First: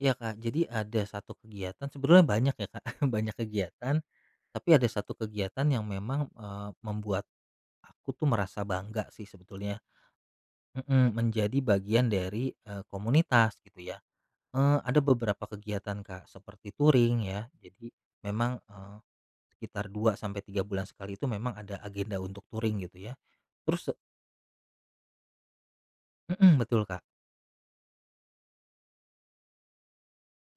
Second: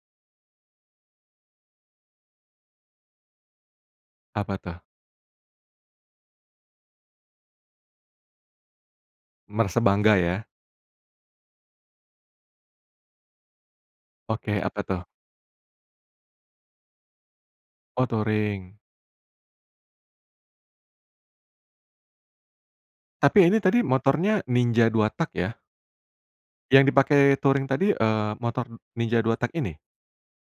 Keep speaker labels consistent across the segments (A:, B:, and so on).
A: Iya, Kak, jadi ada 1 kegiatan sebenarnya banyak ya, Kak, banyak kegiatan,
B: Apa
A: tapi
B: tuh?
A: ada 1 kegiatan yang memang, eee, membuat, aku tuh merasa bangga sih sebetulnya
B: Merasa bangga ya?
A: mhm, menjadi bagian dari, eee, komunitas gitu ya,
B: Oke
A: eee,
B: apa
A: ada
B: tuh?
A: beberapa kegiatan, Kak, seperti touring ya jadi
B: Oh
A: memang,
B: touring.
A: eee, sekitar 2 sampai 3 bulan sekali itu memang ada agenda untuk touring gitu ya,
B: Tapi ini tadi
A: terus
B: motornya Ninja 2 tak ya?
A: Mhm, betul,
B: Yang
A: Kak.
B: dipakai touring tadi, eee, motor Ninja 2 tak ini?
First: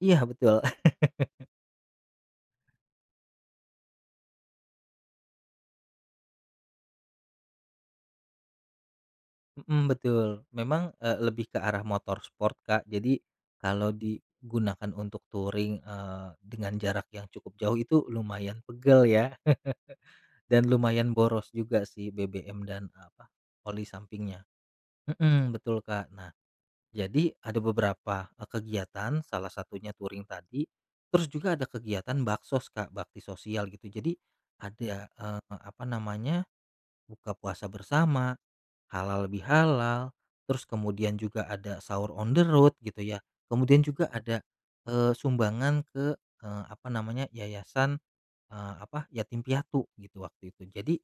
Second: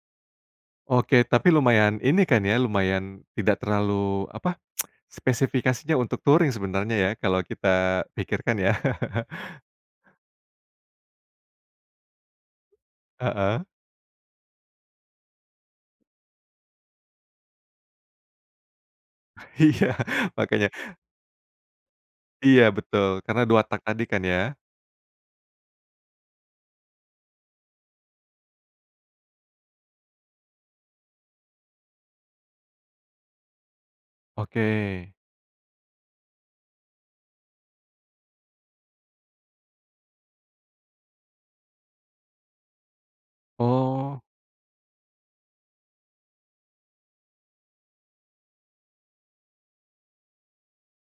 A: Iya betul.
B: Oke tapi lumayan ini kan ya lumayan tidak terlalu apa spesifikasinya untuk touring sebenarnya ya kalau kita pikirkan ya?
A: Mhm, betul memang, eee, lebih ke arah motor sport, Kak, jadi,
B: Heeh.
A: kalau digunakan untuk touring, eee, dengan jarak yang cukup jauh itu lumayan pegel ya
B: Iya
A: dan
B: makanya.
A: lumayan boros juga sih BBM
B: Iya
A: dan
B: betul
A: apa
B: karena 2 tak
A: oli
B: tadi kan
A: sampingnya,
B: ya?
A: mhm, betul, Kak, nah, jadi ada beberapa, eee, kegiatan salah satunya touring tadi, terus juga ada kegiatan baksos, Kak, bakti sosial gitu jadi,
B: Oke.
A: ada, eee, apa namanya buka puasa bersama, halal bihalal, terus kemudian juga ada sahur on the road gitu ya kemudian juga
B: Oh.
A: ada, eee, sumbangan ke eee, apa namanya yayasan eee, apa yatim piatu gitu waktu itu jadi,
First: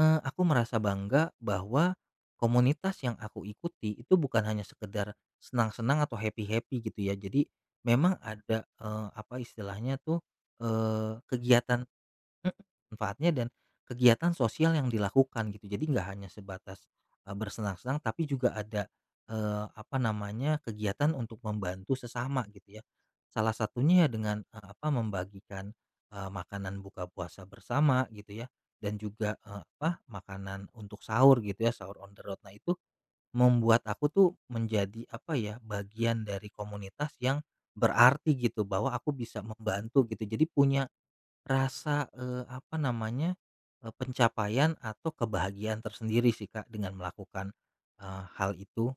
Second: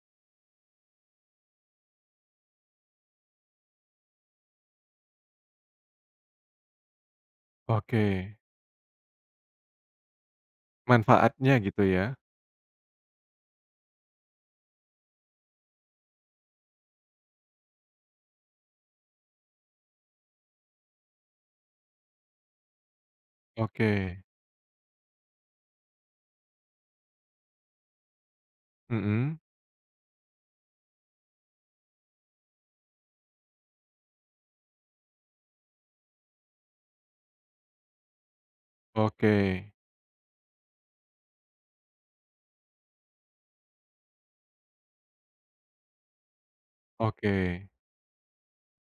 A: eee, aku merasa bangga bahwa, komunitas yang aku ikuti itu bukan hanya sekedar, senang-senang atau happy happy gitu ya jadi, memang
B: Oke.
A: ada, eee, apa istilahnya tuh, eee,
B: Manfaatnya gitu
A: kegiatan
B: ya?
A: mhm, manfaatnya dan kegiatan sosial yang dilakukan gitu jadi nggak hanya sebatas, bersenang-senang tapi juga ada eee, apa namanya, kegiatan untuk membantu sesama gitu ya, salah satunya
B: Oke.
A: dengan eee, apa membagikan, eee, makanan buka puasa bersama gitu ya dan juga
B: Mhm.
A: eee, apa makanan untuk sahur gitu ya sahur on the road nah itu, membuat aku tuh menjadi apa ya, bagian dari komunitas yang, berarti gitu bahwa aku bisa
B: Oke.
A: membantu gitu jadi punya, rasa eee, apa namanya eee, pencapaian atau kebahagiaan tersendiri sih, Kak, dengan melakukan,
B: Oke.
A: eee, hal itu.